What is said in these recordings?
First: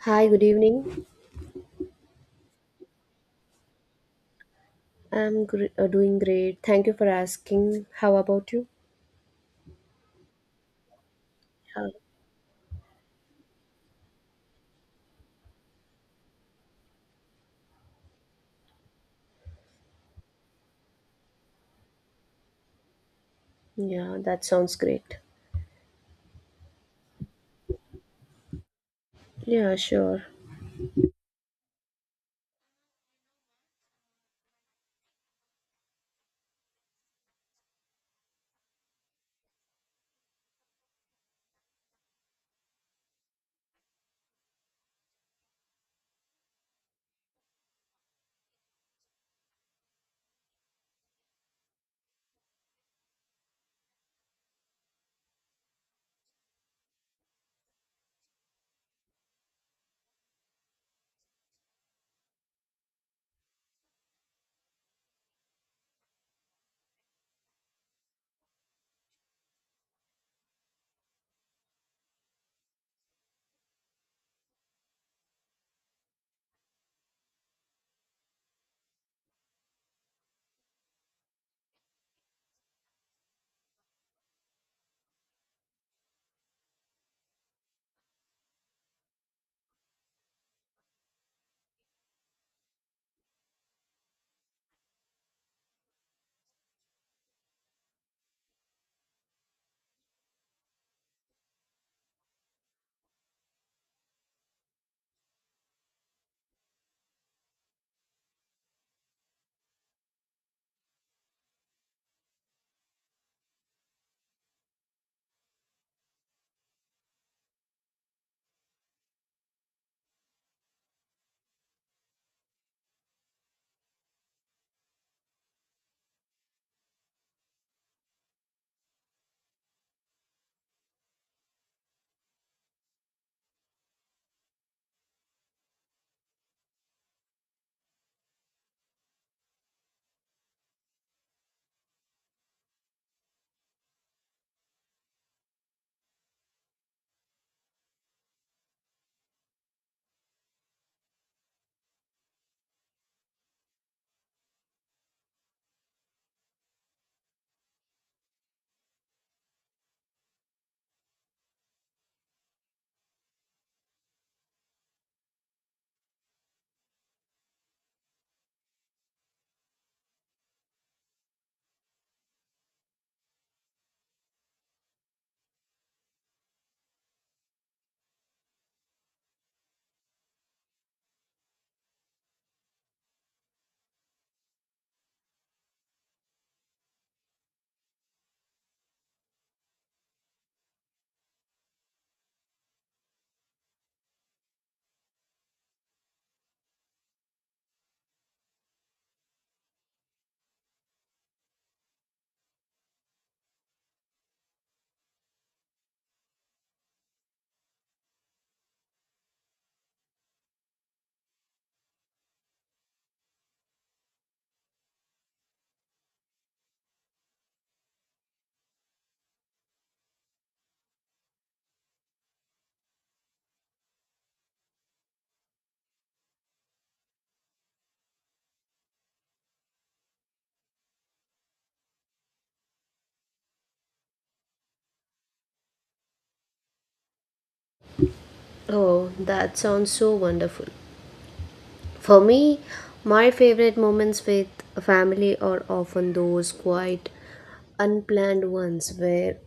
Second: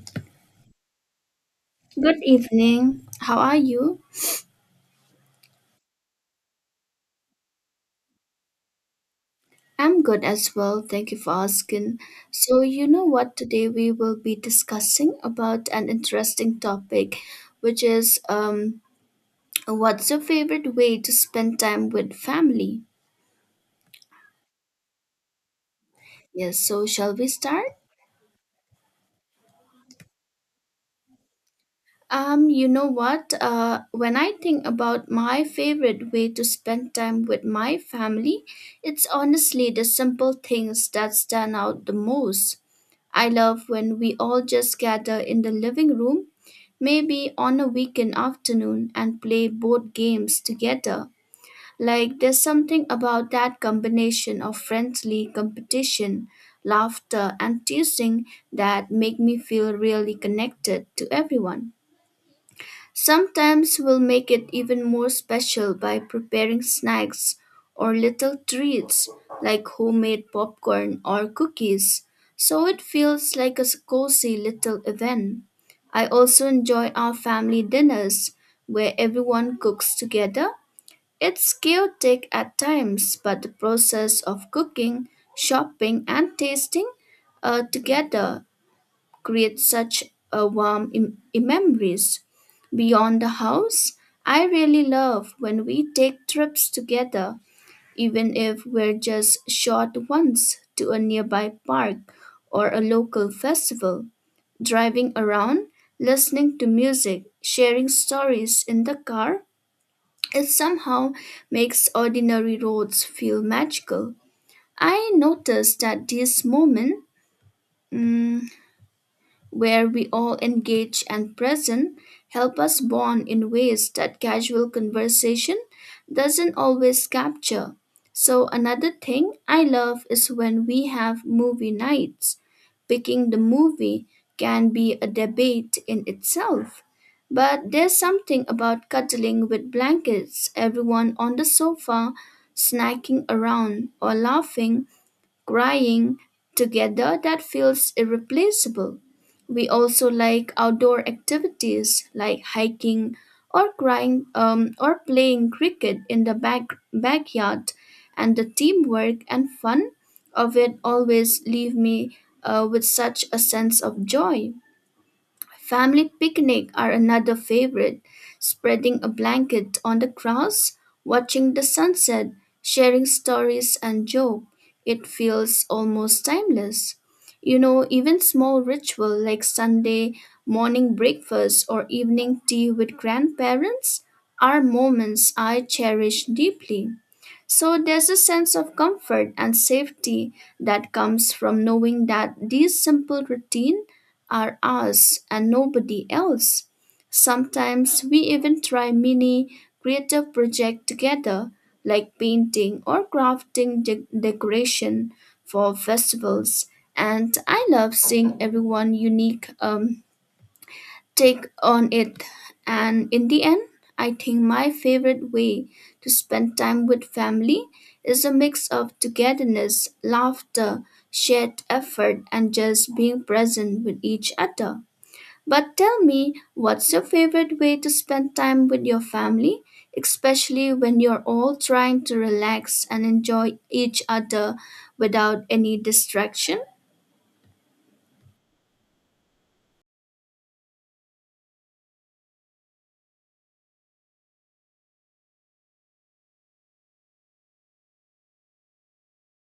Hi, good evening. Good evening. How are you? Doing great. Thank you for asking. How about you? I'm good as well. Thank you for Yeah, asking. So, you know what? Today we will be discussing about an interesting topic, which is what's your favorite way to spend time with family? yeah, that sounds great. Yes, so shall we start? Yeah, sure. You know what? When I think about my favorite way to spend time with my family, it's honestly the simple things that stand out the most. I love when we all just gather in the living room, maybe on a weekend afternoon, and play board games together. Like, there's something about that combination of friendly competition, laughter, and teasing that make me feel really connected to everyone. Sometimes we'll make it even more special by preparing snacks or little treats like homemade popcorn or cookies, so it feels like a cozy little event. I also enjoy our family dinners where everyone cooks together. It's chaotic at times, but the process of cooking, shopping, and tasting together create such a warm memories. Beyond the house, I really love when we take trips together, even if we're just short ones to a nearby park or a local festival. Driving around, listening to music, sharing stories in the car, it somehow makes ordinary roads feel magical. I notice that these moments where we all engage and present, help us bond in ways that casual conversation doesn't always capture. So, another thing I love is when we have movie nights. Picking the movie can be a debate in itself. But there's something about cuddling with blankets, everyone on the sofa, snacking around, or laughing crying together that feels irreplaceable. We also like outdoor activities like hiking or crying or playing cricket in the backyard, and the teamwork and fun of it always leave me with such a sense of joy. Family picnic are another favorite. Spreading a blanket on the grass, watching the sunset, sharing stories and joke. It feels almost timeless. You know, even small ritual like Sunday morning breakfast or evening tea with grandparents are moments I cherish deeply. So there's a sense of comfort and safety that comes from knowing that these simple routines are us and nobody else. Sometimes we even try mini creative projects together, like painting or crafting decoration for festivals. And I love seeing everyone unique take on it. And in the end, I think my favorite way to spend time with family is a mix of togetherness, laughter, shared effort, and just being present with each other. But tell me, what's your favorite way to spend time with your family, especially when you're all trying to relax and enjoy each other without any distraction? Oh, that sounds so wonderful. For me, my favorite moments with family are often those quite unplanned ones where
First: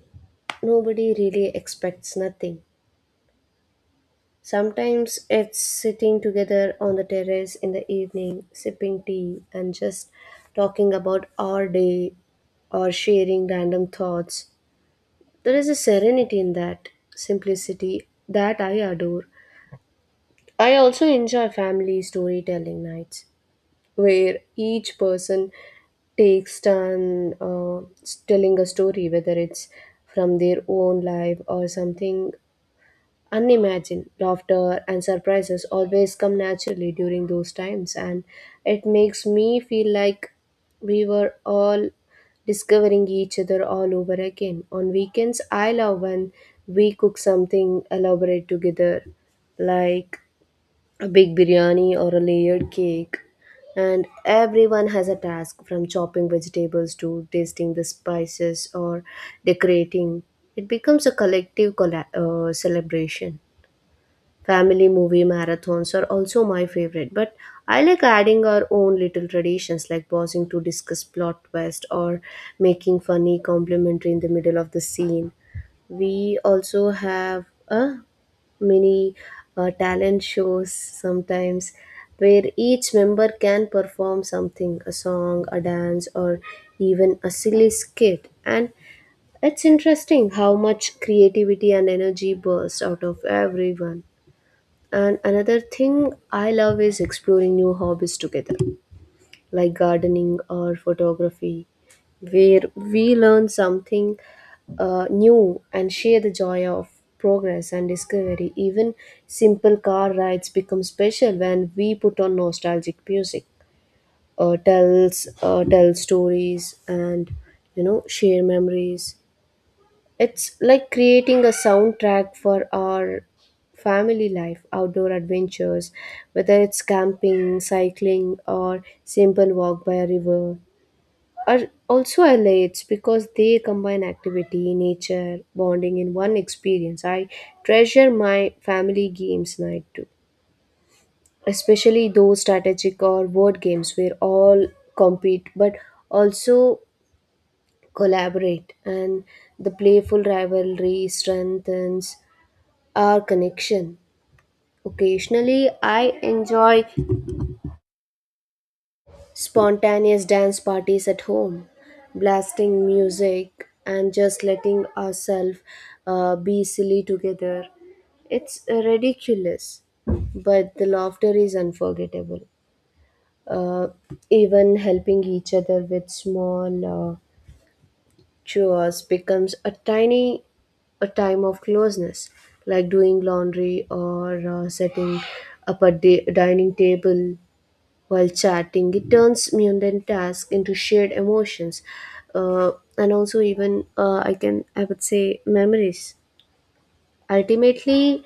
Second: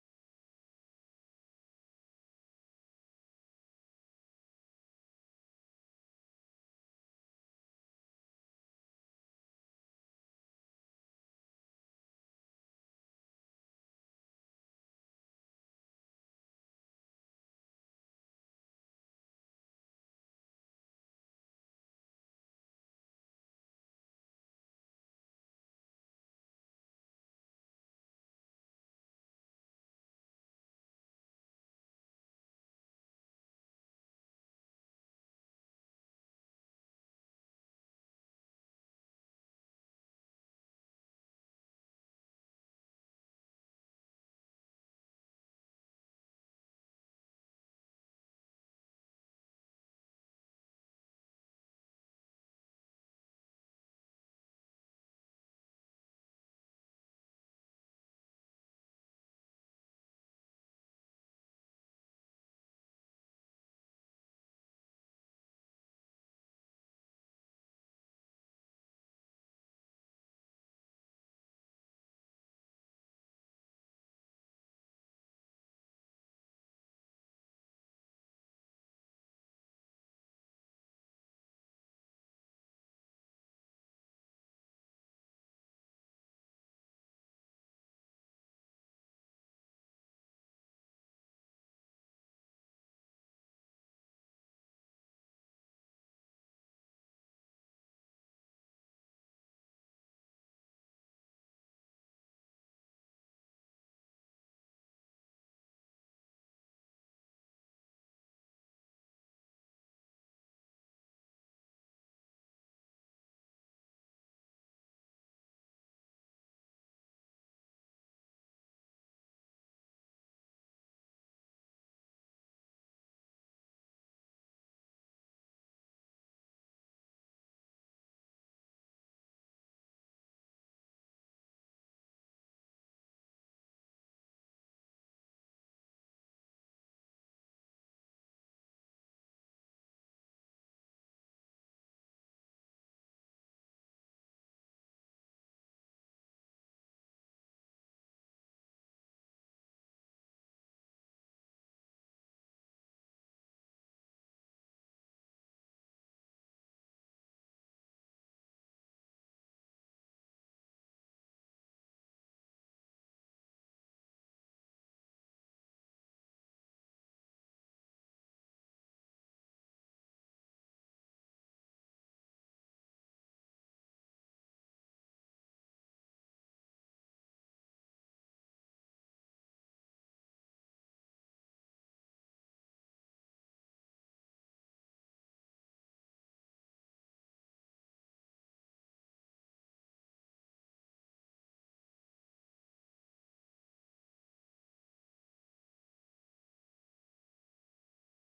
nobody really expects nothing. Sometimes it's sitting together on the terrace in the evening, sipping tea and just talking about our day or sharing random thoughts. There is a serenity in that simplicity that I adore. I also enjoy family storytelling nights where each person takes turn telling a story, whether it's from their own life or something unimagined. Laughter and surprises always come naturally during those times, and it makes me feel like we were all discovering each other all over again. On weekends, I love when we cook something elaborate together, like a big biryani or a layered cake, and everyone has a task from chopping vegetables to tasting the spices or decorating. It becomes a collective celebration. Family movie marathons are also my favorite, but I like adding our own little traditions like pausing to discuss plot twist or making funny complimentary in the middle of the scene. We also have a mini talent shows sometimes, where each member can perform something, a song, a dance, or even a silly skit, and it's interesting how much creativity and energy bursts out of everyone. And another thing I love is exploring new hobbies together, like gardening or photography, where we learn something new and share the joy of progress and discovery. Even simple car rides become special when we put on nostalgic music, or tell stories, and share memories. It's like creating a soundtrack for our family life. Outdoor adventures, whether it's camping, cycling, or simple walk by a river. Or also I lakes, because they combine activity, nature, bonding in one experience. I treasure my family games night too, especially those strategic or word games where all compete but also collaborate, and the playful rivalry strengthens our connection. Occasionally, I enjoy spontaneous dance parties at home, blasting music and just letting ourselves be silly together. It's ridiculous, but the laughter is unforgettable. Uh, Even helping each other with small chores becomes a time of closeness, like doing laundry or setting up a dining table while chatting. It turns mundane tasks into shared emotions, uh, and also even I would say memories. Ultimately,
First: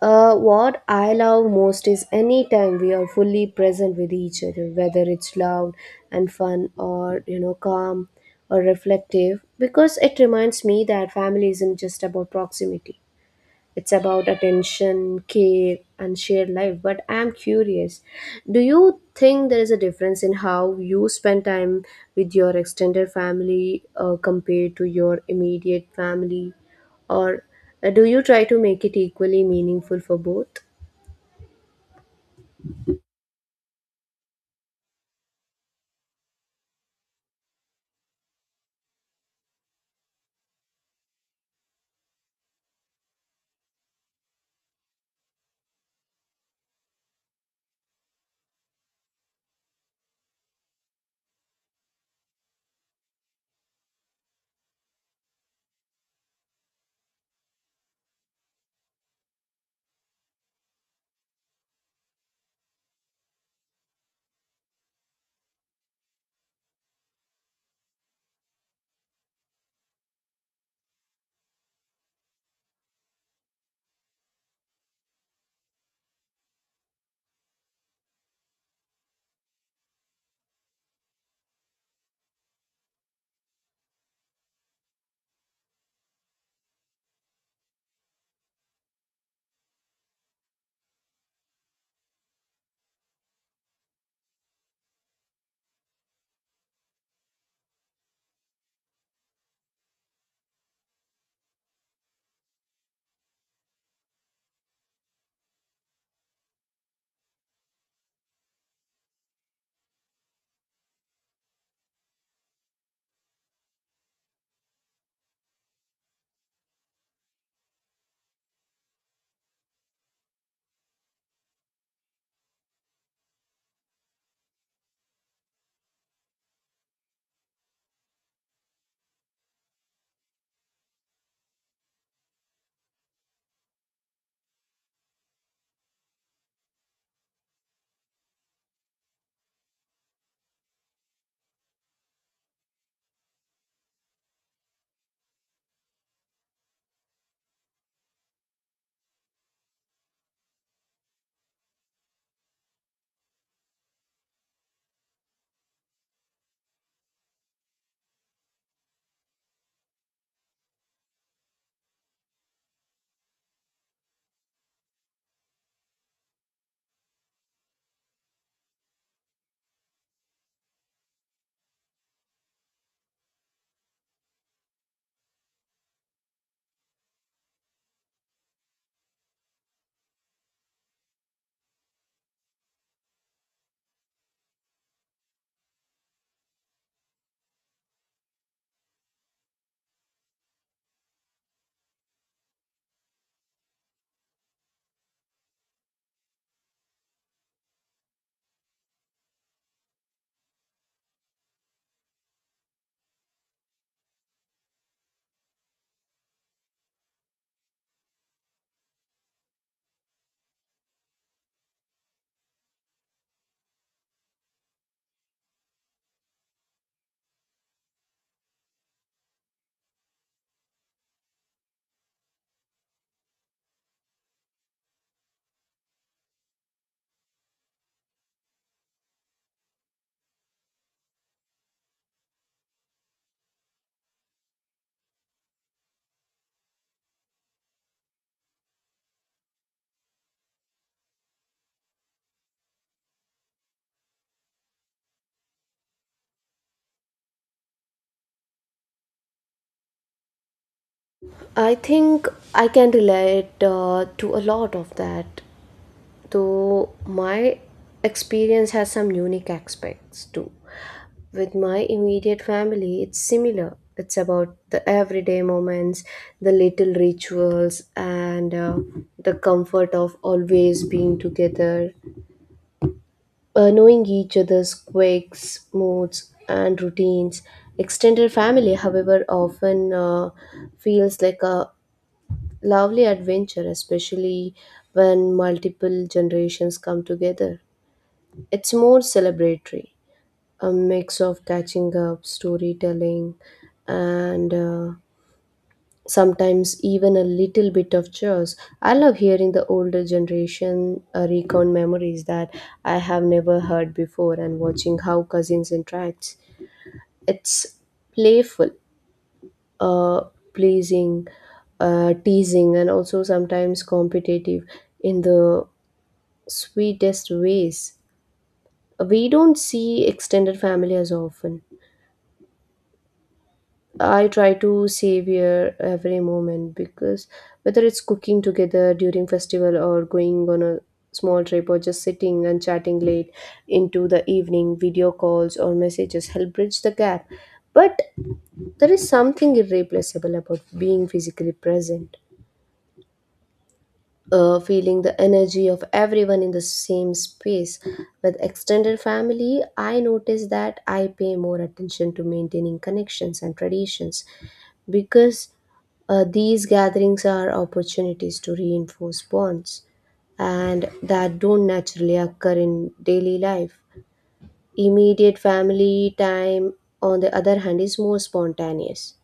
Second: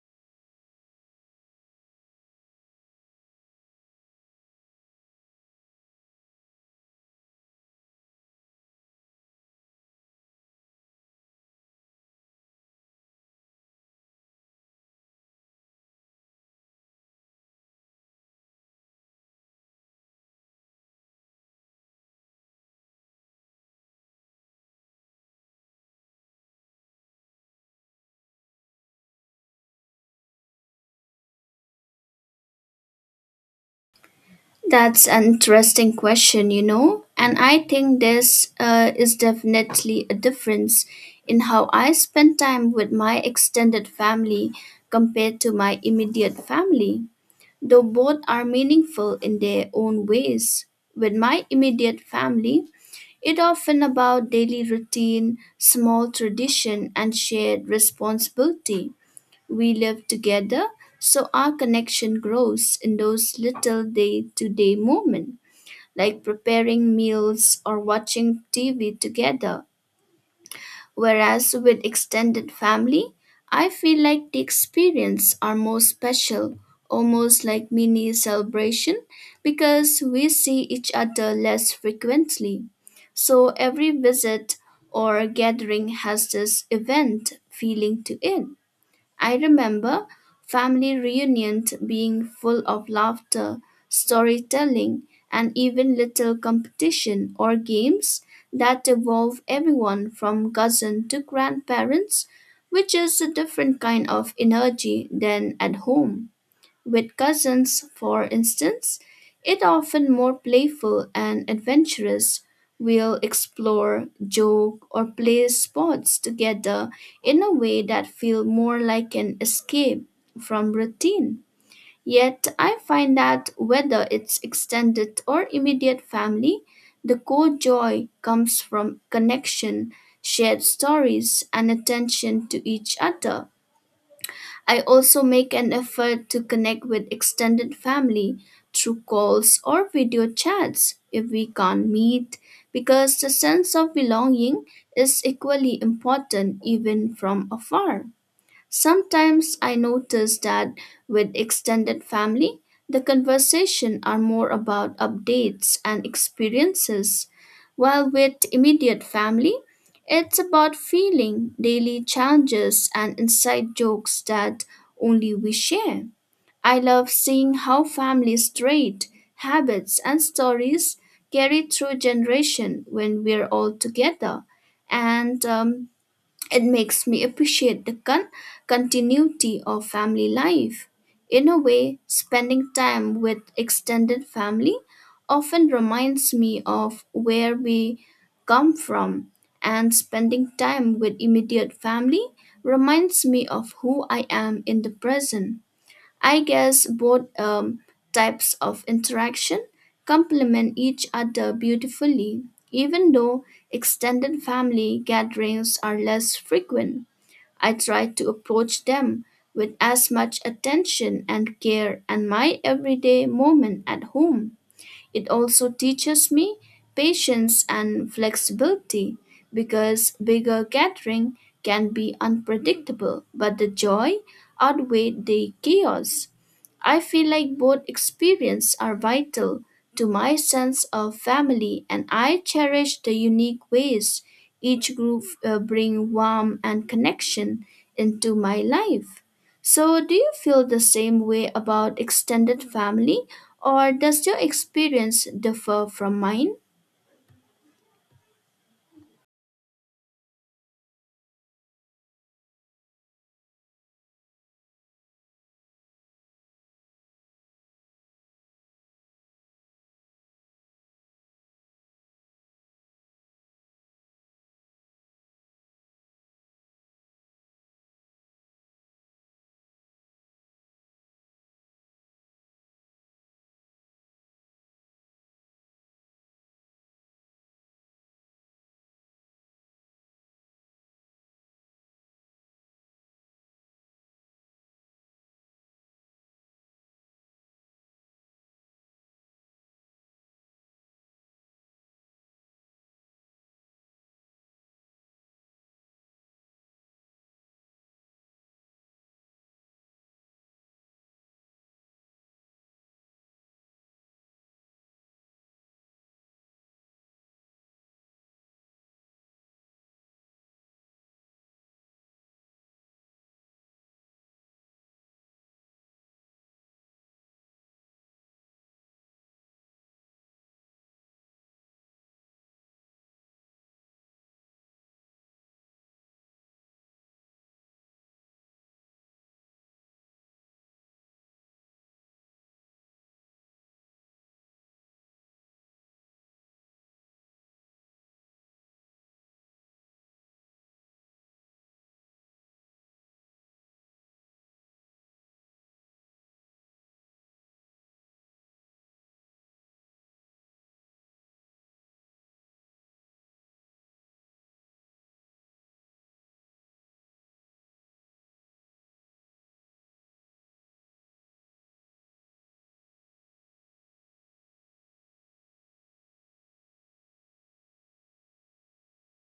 what I love most is any time we are fully present with each other, whether it's loud and fun or, you know, calm or reflective, because it reminds me that family isn't just about proximity. It's about attention, care, and shared life. But I'm curious, do you think there is a difference in how you spend time with your extended family compared to your immediate family? Or do you try to make it equally meaningful for both? That's an interesting question, you know, and I think this is definitely a difference in how I spend time with my extended family compared to my immediate family, though both are meaningful in their own ways. With my immediate family, it often about daily routine, small tradition and shared responsibility. We live together, so our connection grows in those little day-to-day moments like preparing meals or watching TV together. Whereas with extended family, I feel like the experience are more special, almost like mini celebration because we see each other less frequently. So every visit or gathering has this event feeling to it. I remember family reunions being full of laughter, storytelling, and even little competition or games that involve everyone from cousin to grandparents, which is a different kind of energy than at home. With cousins, for instance, it often more playful and adventurous. We'll explore, joke, or play sports together in a way that feel more like an escape from routine. Yet I find that whether it's extended or immediate family, the core joy comes from connection, shared stories, and attention to each other. I also make an effort to connect with extended family through calls or video chats if we can't meet, because the sense of belonging is equally important even from afar. Sometimes I notice that with extended family, the conversation are more about updates and experiences, while with immediate family, it's about feeling, daily challenges, and inside jokes that only we share. I love seeing how families' trait, habits, and stories carry through generation when we're all together. And it makes me appreciate the continuity of family life. In a way, spending time with extended family often reminds me of where we come from, and spending time with immediate family reminds me of who I am in the present. I guess both types of interaction complement each other beautifully, even though extended family gatherings are less frequent. I try to approach them with as much attention and care and my everyday moment at home. It also teaches me patience and flexibility because bigger gathering can be unpredictable, but the joy outweigh the chaos. I feel like both experiences are vital to my sense of family and I cherish the unique ways each group bring warmth and connection into my life. So, do you feel the same way about extended family, or does your experience differ from mine? I think I can relate to a lot of that, though my experience has some unique aspects too. With my immediate family, it's similar. It's about the everyday moments, the little rituals, and the comfort of always being together, knowing each other's quirks, moods, and routines. Extended family, however, often feels like a lovely adventure, especially when multiple generations come together. It's more celebratory, a mix of catching up, storytelling, and sometimes even a little bit of chores. I love hearing the older generation recount memories that I have never heard before, and watching how cousins interact. It's playful, uh, pleasing, teasing, and also sometimes competitive in the sweetest ways. We don't see extended family as often. I try to savor every moment, because whether it's cooking together during festival, or going on a small trip, or just sitting and chatting late into the evening, video calls or messages help bridge the gap. But there is something irreplaceable about being physically present, feeling the energy of everyone in the same space. With extended family, I notice that I pay more attention to maintaining connections and traditions, because these gatherings are opportunities to reinforce bonds and that don't naturally occur in daily life. Immediate family time, on the other hand, is more spontaneous,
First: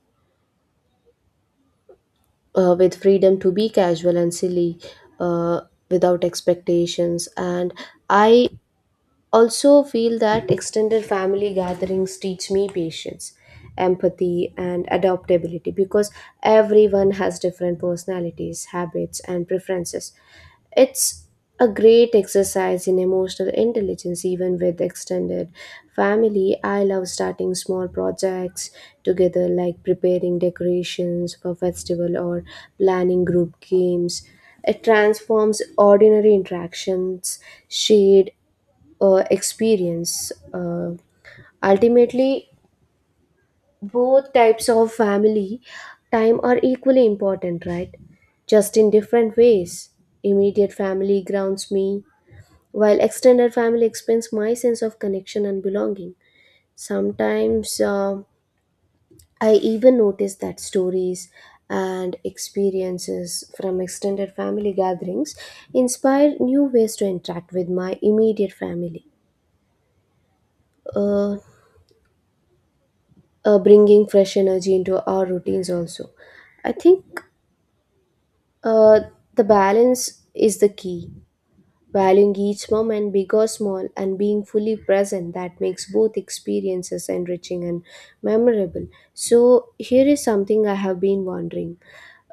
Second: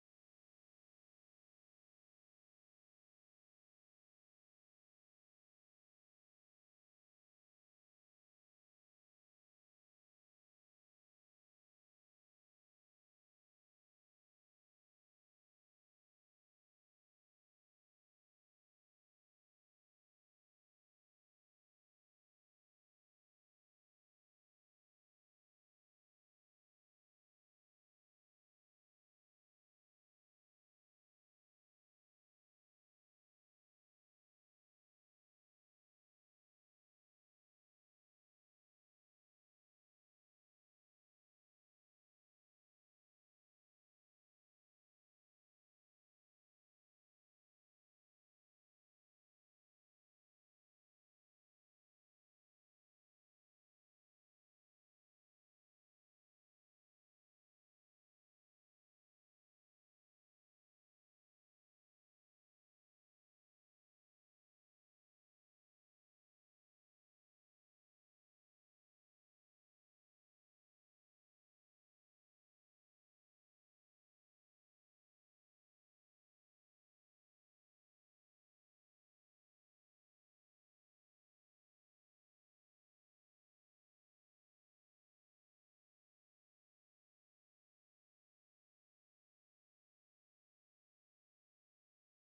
with freedom to be casual and silly, uh, without expectations. And I also feel that extended family gatherings teach me patience, empathy, and adaptability, because everyone has different personalities, habits, and preferences. It's a great exercise in emotional intelligence. Even with extended family, I love starting small projects together, like preparing decorations for festival or planning group games. It transforms ordinary interactions, shared experience. Ultimately, both types of family time are equally important, right? Just in different ways. Immediate family grounds me, while extended family expands my sense of connection and belonging. Sometimes I even notice that stories and experiences from extended family gatherings inspire new ways to interact with my immediate family. Uh, Bringing fresh energy into our routines also, I think, uh, the balance is the key. Valuing each moment, big or small, and being fully present, that makes both experiences enriching and memorable. So here is something I have been wondering.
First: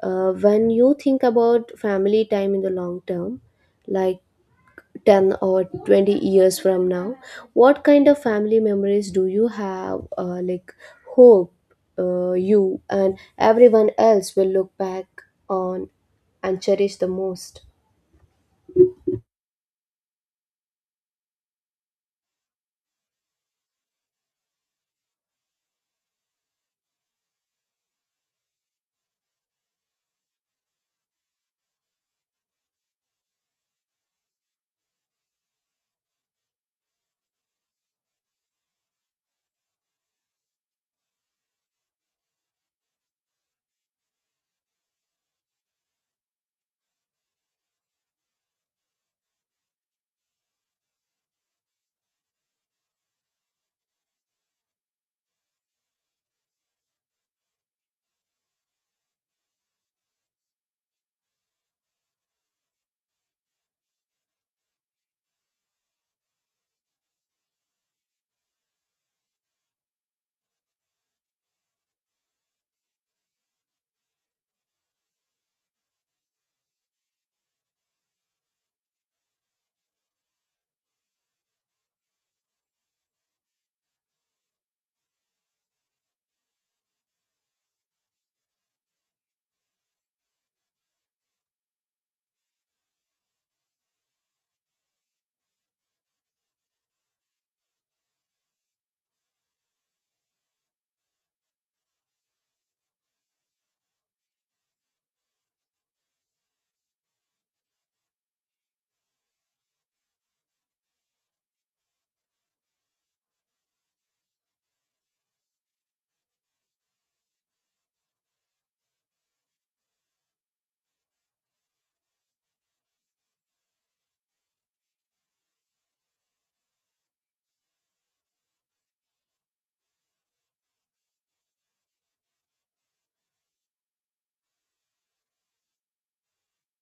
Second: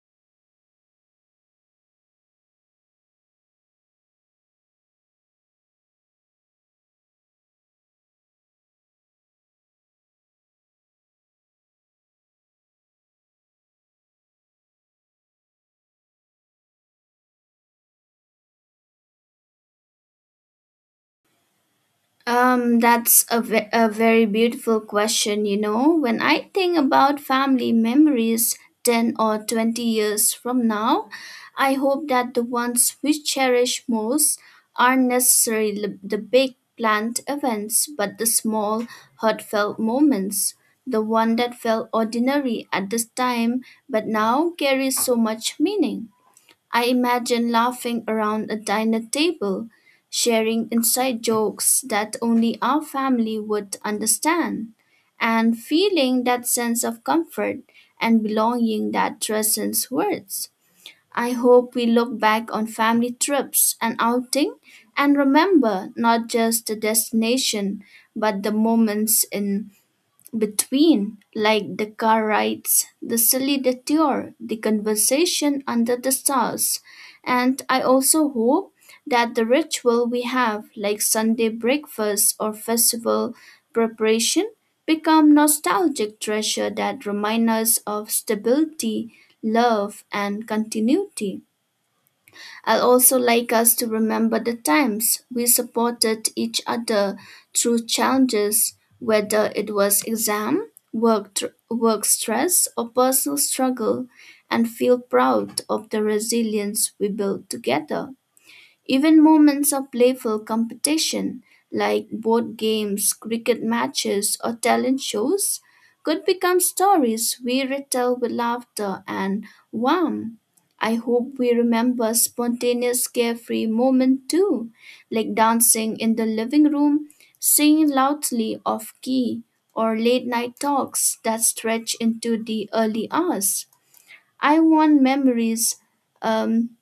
When you think about family time in the long term, like 10 or 20 years from now, what kind of family memories do you have, like hope, you and everyone else will look back on and cherish the most? A very beautiful question. You know, when I think about family memories 10 or 20 years from now, I hope that the ones we cherish most aren't necessarily the big planned events, but the small, heartfelt moments. The one that felt ordinary at this time, but now carries so much meaning. I imagine laughing around a dinner table, sharing inside jokes that only our family would understand, and feeling that sense of comfort and belonging that transcends words. I hope we look back on family trips and outing and remember not just the destination but the moments in between, like the car rides, the silly detour, the conversation under the stars. And I also hope that the ritual we have, like Sunday breakfast or festival preparation, become nostalgic treasure that remind us of stability, love, and continuity. I'd also like us to remember the times we supported each other through challenges, whether it was exam, work stress, or personal struggle, and feel proud of the resilience we built together. Even moments of playful competition, like board games, cricket matches, or talent shows, could become stories we retell with laughter and warmth. I hope we remember spontaneous, carefree moments too, like dancing in the living room, singing loudly off key, or late night talks that stretch into the early hours. I want memories um,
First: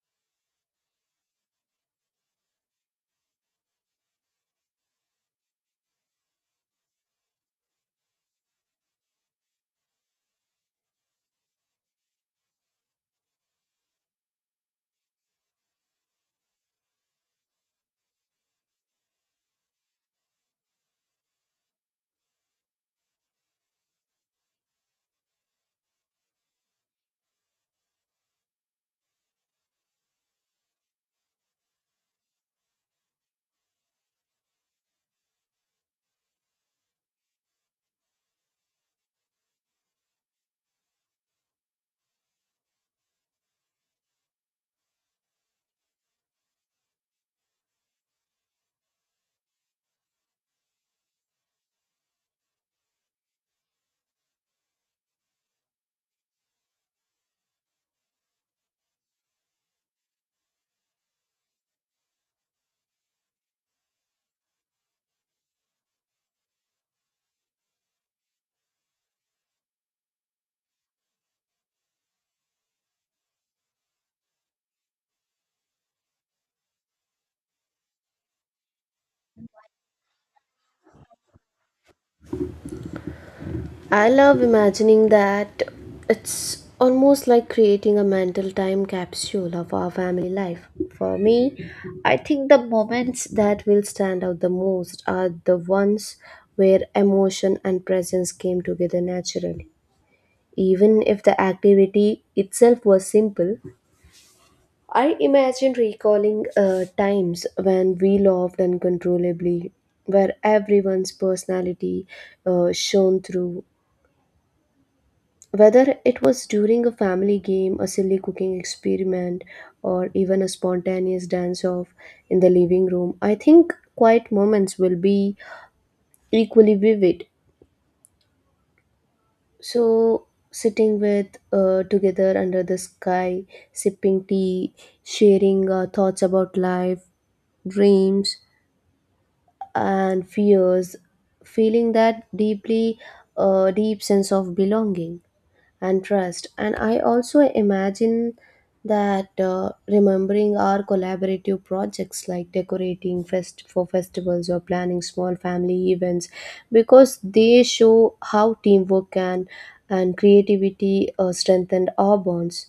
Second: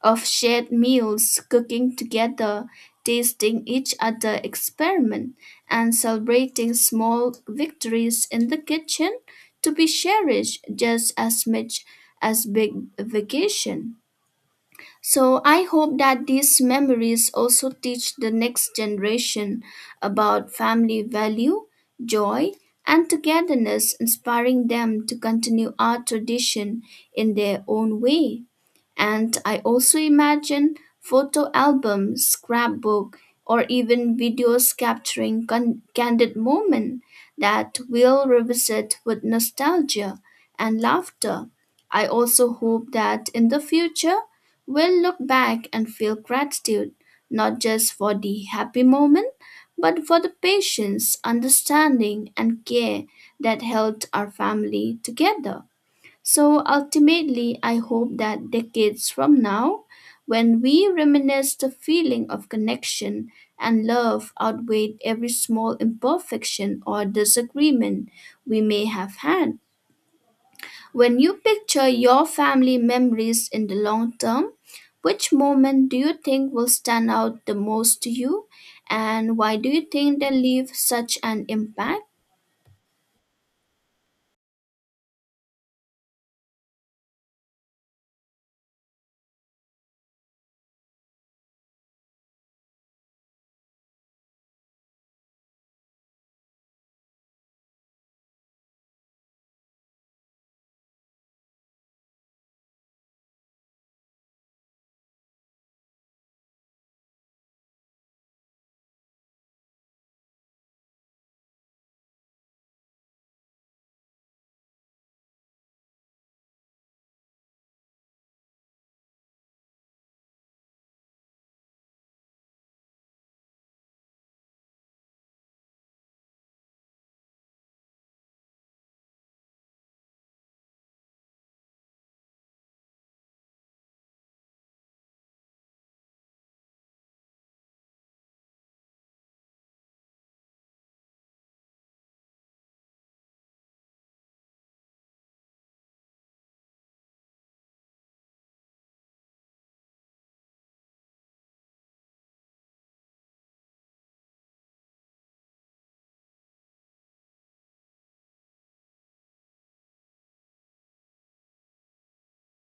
of shared meals, cooking together, tasting each other experiment, and celebrating small victories in the kitchen to be cherished just as much as big vacation. So I hope that these memories also teach the next generation about family value, joy, and togetherness, inspiring them to continue our tradition in their own way. And I also imagine photo albums, scrapbook, or even videos capturing candid moments that will revisit with nostalgia and laughter. I also hope that in the future we'll look back and feel gratitude, not just for the happy moment, but for the patience, understanding, and care that held our family together. So ultimately, I hope that decades from now, when we reminisce the feeling of connection and love outweighed every small imperfection or disagreement we may have had. When you picture your family memories in the long term, which moment do you think will stand out the most to you, and why do you think they leave such an impact? I love imagining that. It's almost like creating a mental time capsule of our family life. For me, I think the moments that will stand out the most are the ones where emotion and presence came together naturally. Even if the activity itself was simple, I imagine recalling times when we laughed uncontrollably, where everyone's personality shone through. Whether it was during a family game, a silly cooking experiment, or even a spontaneous dance off in the living room, I think quiet moments will be equally vivid. So, sitting with together under the sky, sipping tea, sharing our thoughts about life, dreams, and fears, feeling that deep sense of belonging and trust. And I also imagine that, remembering our collaborative projects like decorating fest for festivals or planning small family events, because they show how teamwork can and creativity strengthen our bonds.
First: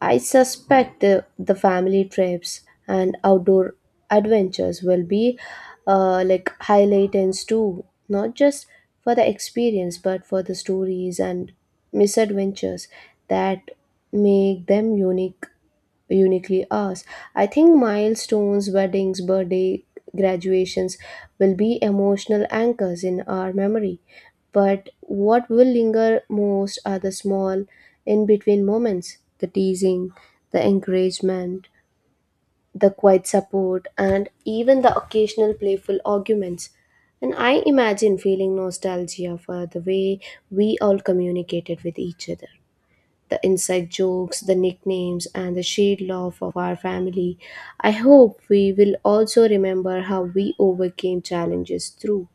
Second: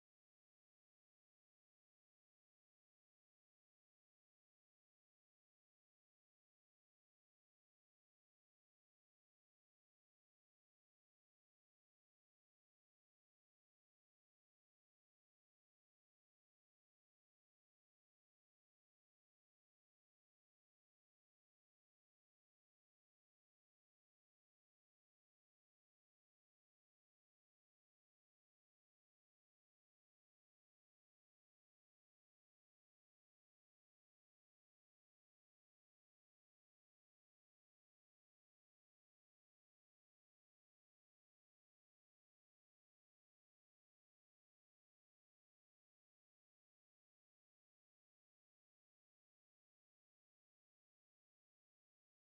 I suspect the family trips and outdoor adventures will be like highlights too, not just for the experience, but for the stories and misadventures that make them uniquely ours. I think milestones, weddings, birthday, graduations will be emotional anchors in our memory. But what will linger most are the small in between moments, the teasing, the encouragement, the quiet support, and even the occasional playful arguments. And I imagine feeling nostalgia for the way we all communicated with each other. The inside jokes, the nicknames, and the shared love of our family. I hope we will also remember how we overcame challenges through,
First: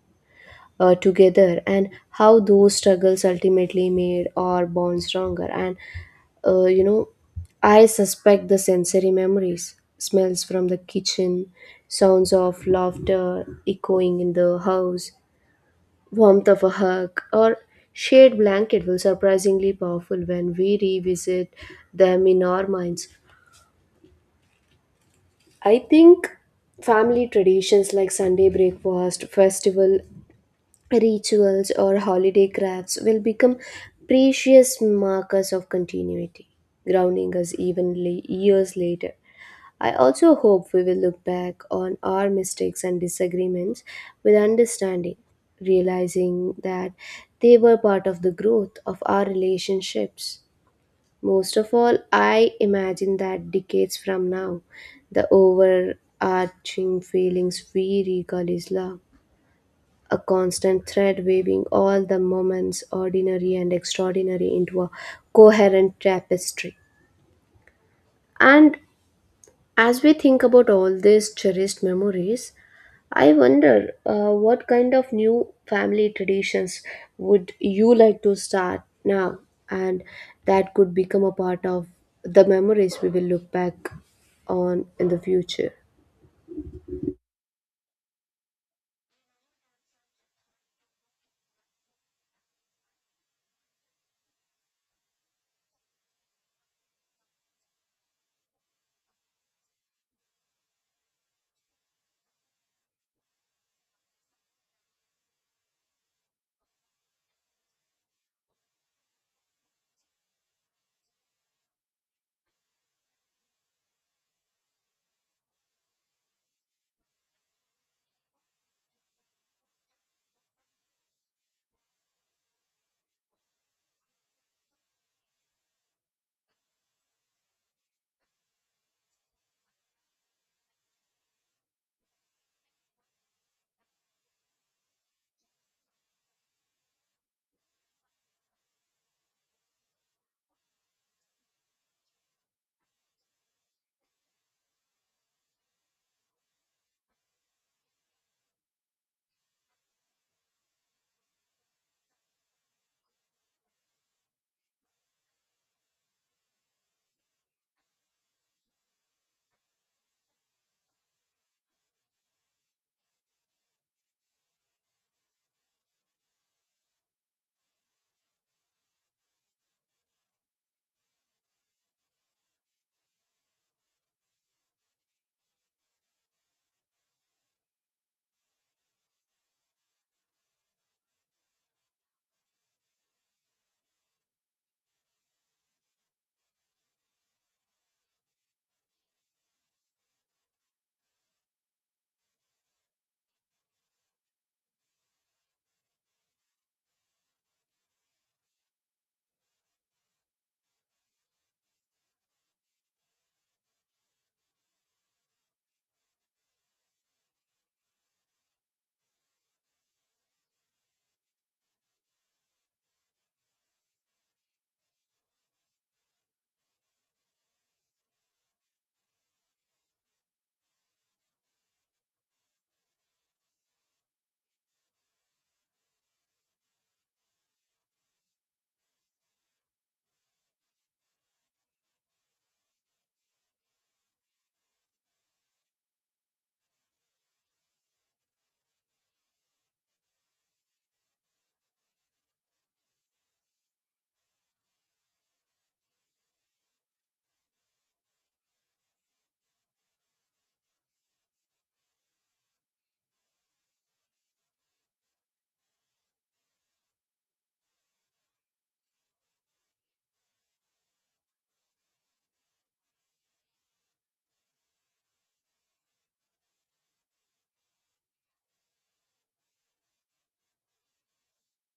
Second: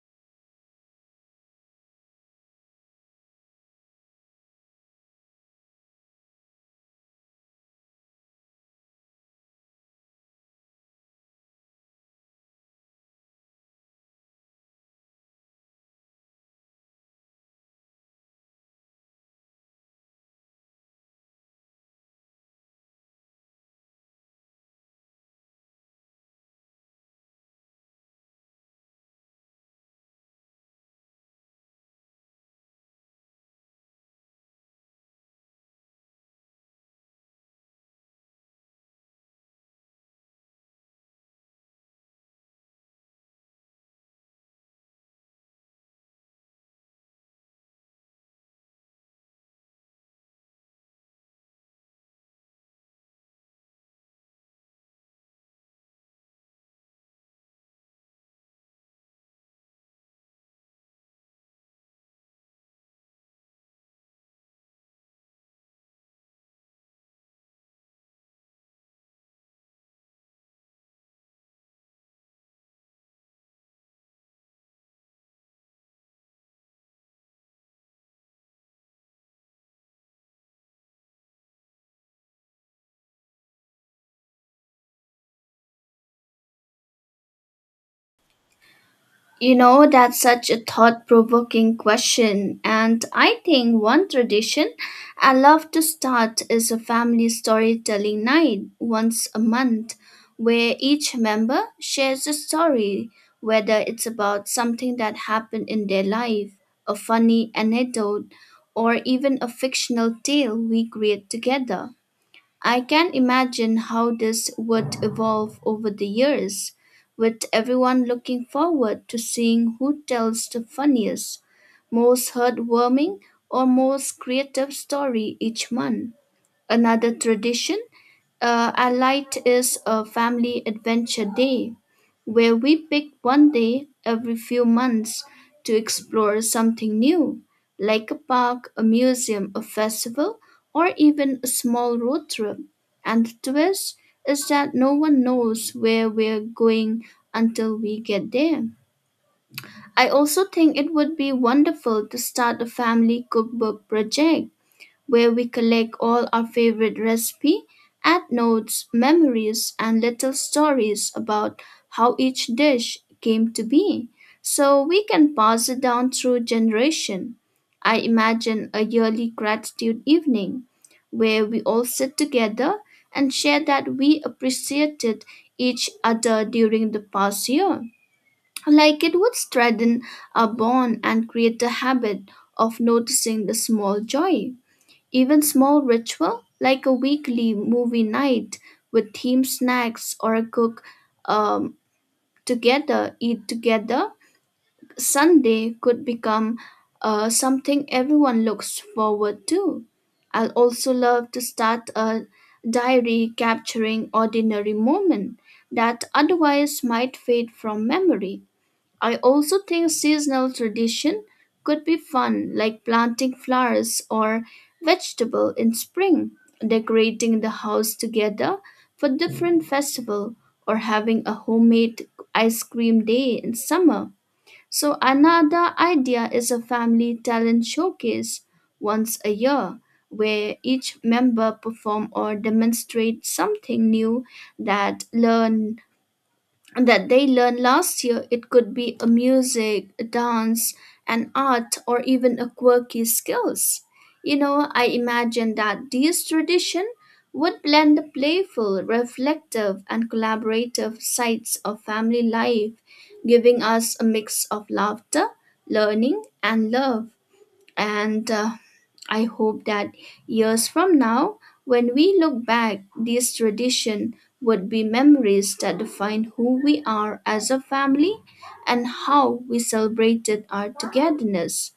together, and how those struggles ultimately made our bond stronger. And, uh, you know, I suspect the sensory memories, smells from the kitchen, sounds of laughter echoing in the house, warmth of a hug, or shared blanket will surprisingly powerful when we revisit them in our minds. I think family traditions like Sunday breakfast, festival rituals, or holiday crafts will become precious markers of continuity, grounding us evenly years later. I also hope we will look back on our mistakes and disagreements with understanding, realizing that they were part of the growth of our relationships. Most of all, I imagine that decades from now, the overarching feelings we recall is love, a constant thread weaving all the moments, ordinary and extraordinary, into a coherent tapestry. And as we think about all these cherished memories, I wonder, what kind of new family traditions would you like to start now, and that could become a part of the memories we will look back on in the future. You know, that's such a thought provoking question. And I think one tradition I love to start is a family storytelling night once a month where each member shares a story, whether it's about something that happened in their life, a funny anecdote, or even a fictional tale we create together. I can imagine how this would evolve over the years, with everyone looking forward to seeing who tells the funniest, most heartwarming, or most creative story each month. Another tradition our light is a family adventure day where we pick one day every few months to explore something new, like a park, a museum, a festival, or even a small road trip. And the twist is that no one knows where we're going until we get there. I also think it would be wonderful to start a family cookbook project where we collect all our favorite recipe, add notes, memories, and little stories about how each dish came to be, so we can pass it down through generation. I imagine a yearly gratitude evening where we all sit together and share that we appreciated each other during the past year. Like it would strengthen our bond and create a habit of noticing the small joy. Even small ritual like a weekly movie night with themed snacks or a cook um, together, eat together, Sunday could become something everyone looks forward to. I'll also love to start a diary capturing ordinary moment that otherwise might fade from memory. I also think seasonal tradition could be fun, like planting flowers or vegetable in spring, decorating the house together for different festival, or having a homemade ice cream day in summer. So another idea is a family talent showcase once a year where each member perform or demonstrate something new that learn that they learned last year. It could be a music, a dance, an art, or even a quirky skills. You know, I imagine that these tradition would blend the playful, reflective, and collaborative sides of family life, giving us a mix of laughter, learning, and love. And I hope that years from now, when we look back, this tradition would be memories that define who we are as a family and how we celebrated our togetherness.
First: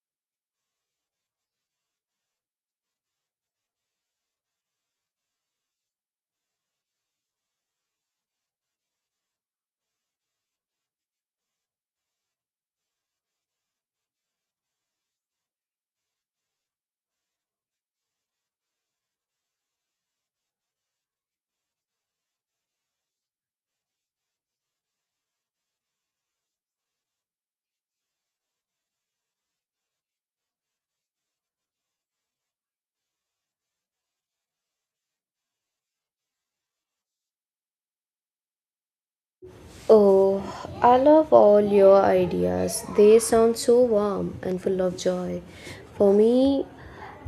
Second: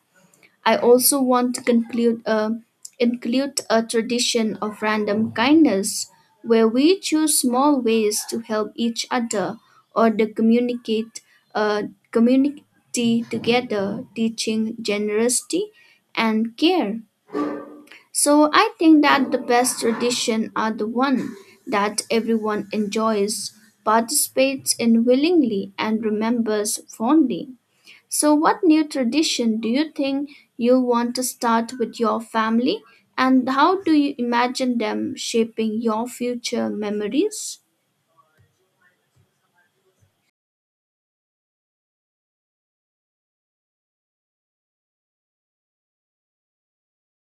I also want to conclude a include a tradition of random kindness where we choose small ways to help each other or to communicate uh, community together, teaching generosity and care. So I think that the best tradition are the one that everyone enjoys, participates in willingly, and remembers fondly. So, what new tradition do you think you want to start with your family, and how do you imagine them shaping your future memories? Oh, I love all your ideas. They sound so warm and full of joy. For me,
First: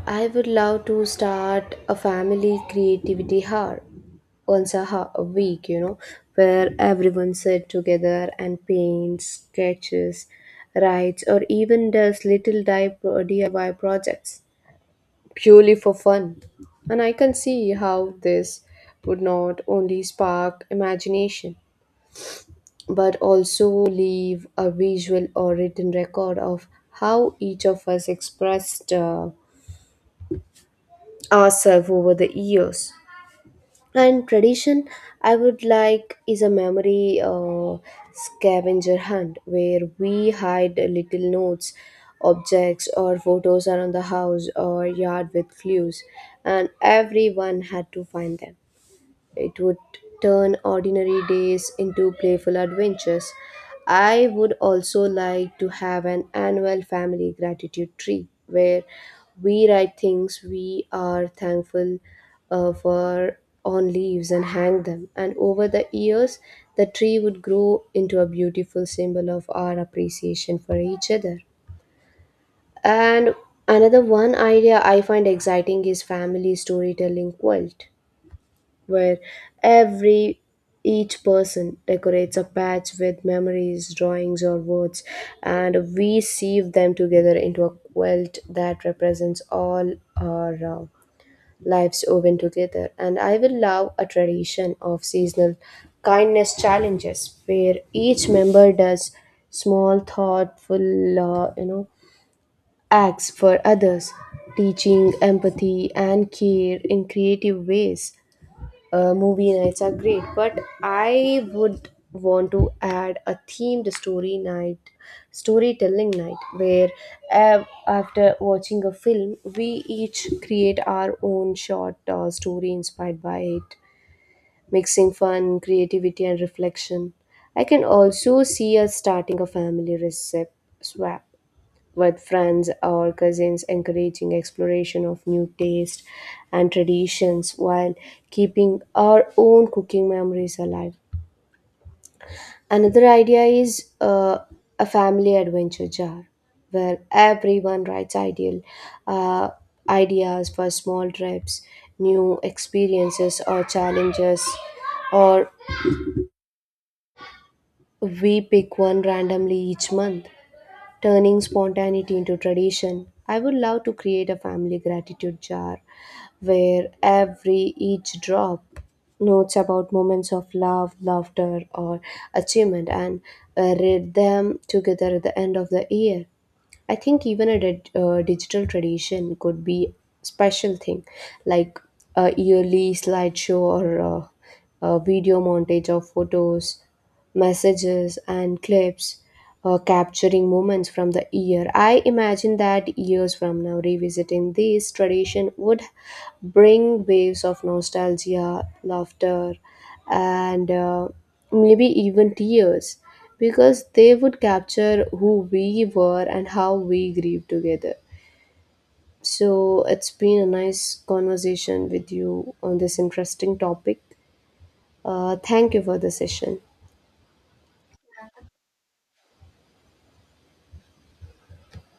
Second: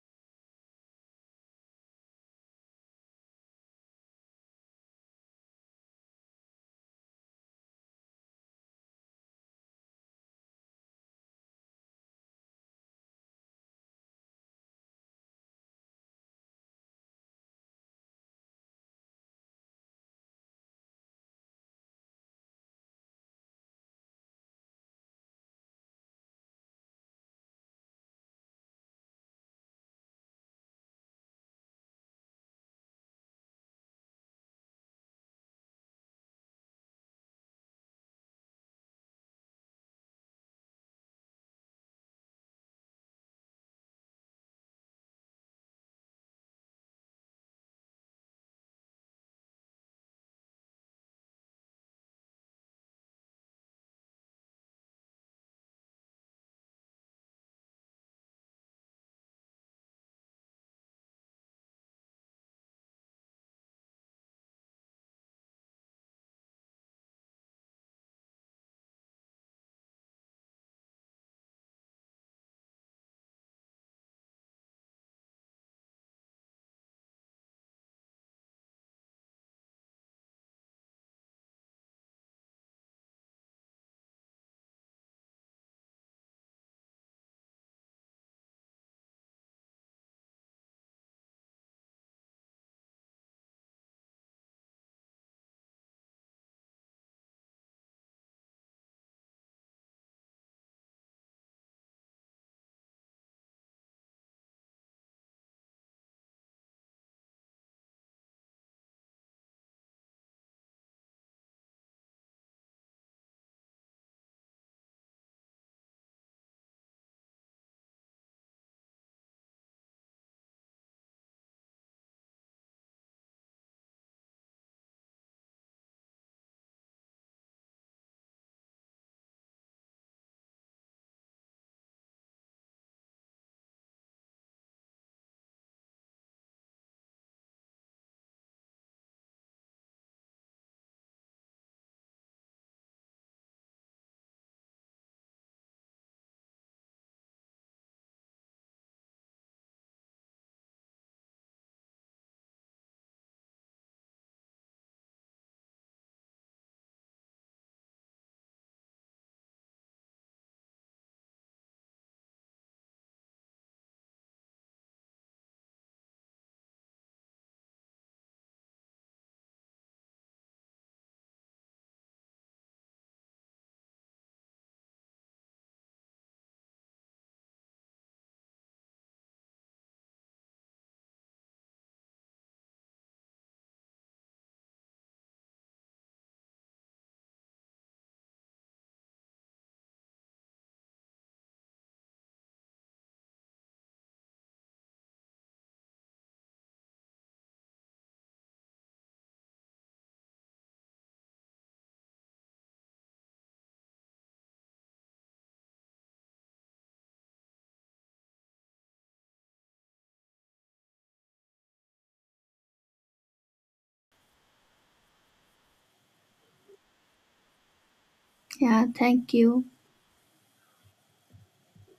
I would love to start a family creativity hub once a week, you know, where everyone sits together and paints, sketches, writes, or even does little DIY projects purely for fun. And I can see how this would not only spark imagination but also leave a visual or written record of how each of us expressed ourselves over the years. And tradition, I would like, is a memory scavenger hunt where we hide little notes, objects, or photos around the house or yard with clues, and everyone had to find them. It would turn ordinary days into playful adventures. I would also like to have an annual family gratitude tree where we write things we are thankful for on leaves and hang them. And over the years, the tree would grow into a beautiful symbol of our appreciation for each other. And another one idea I find exciting is family storytelling quilt where every each person decorates a patch with memories, drawings, or words, and we sieve them together into a quilt that represents all our lives woven together. And I will love a tradition of seasonal kindness challenges where each member does small, thoughtful, acts for others, teaching empathy and care in creative ways. Movie nights are great, but I would want to add a themed storytelling night, where after watching a film, we each create our own short story inspired by it, mixing fun, creativity, and reflection. I can also see us starting a family recipe swap with friends or cousins, encouraging exploration of new tastes and traditions while keeping our own cooking memories alive. Another idea is a family adventure jar where everyone writes ideal uh, ideas for small trips, new experiences or challenges, or we pick one randomly each month, turning spontaneity into tradition. I would love to create a family gratitude jar where every each drop notes about moments of love, laughter, or achievement and read them together at the end of the year. I think even a digital tradition could be special thing, like a yearly slideshow or a video montage of photos, messages, and clips capturing moments from the year. I imagine that years from now, revisiting this tradition would bring waves of nostalgia, laughter, and maybe even tears, because they would capture who we were and how we grieved together. So, it's been a nice conversation with you on this interesting topic. Thank you for the session. Yeah, thank you.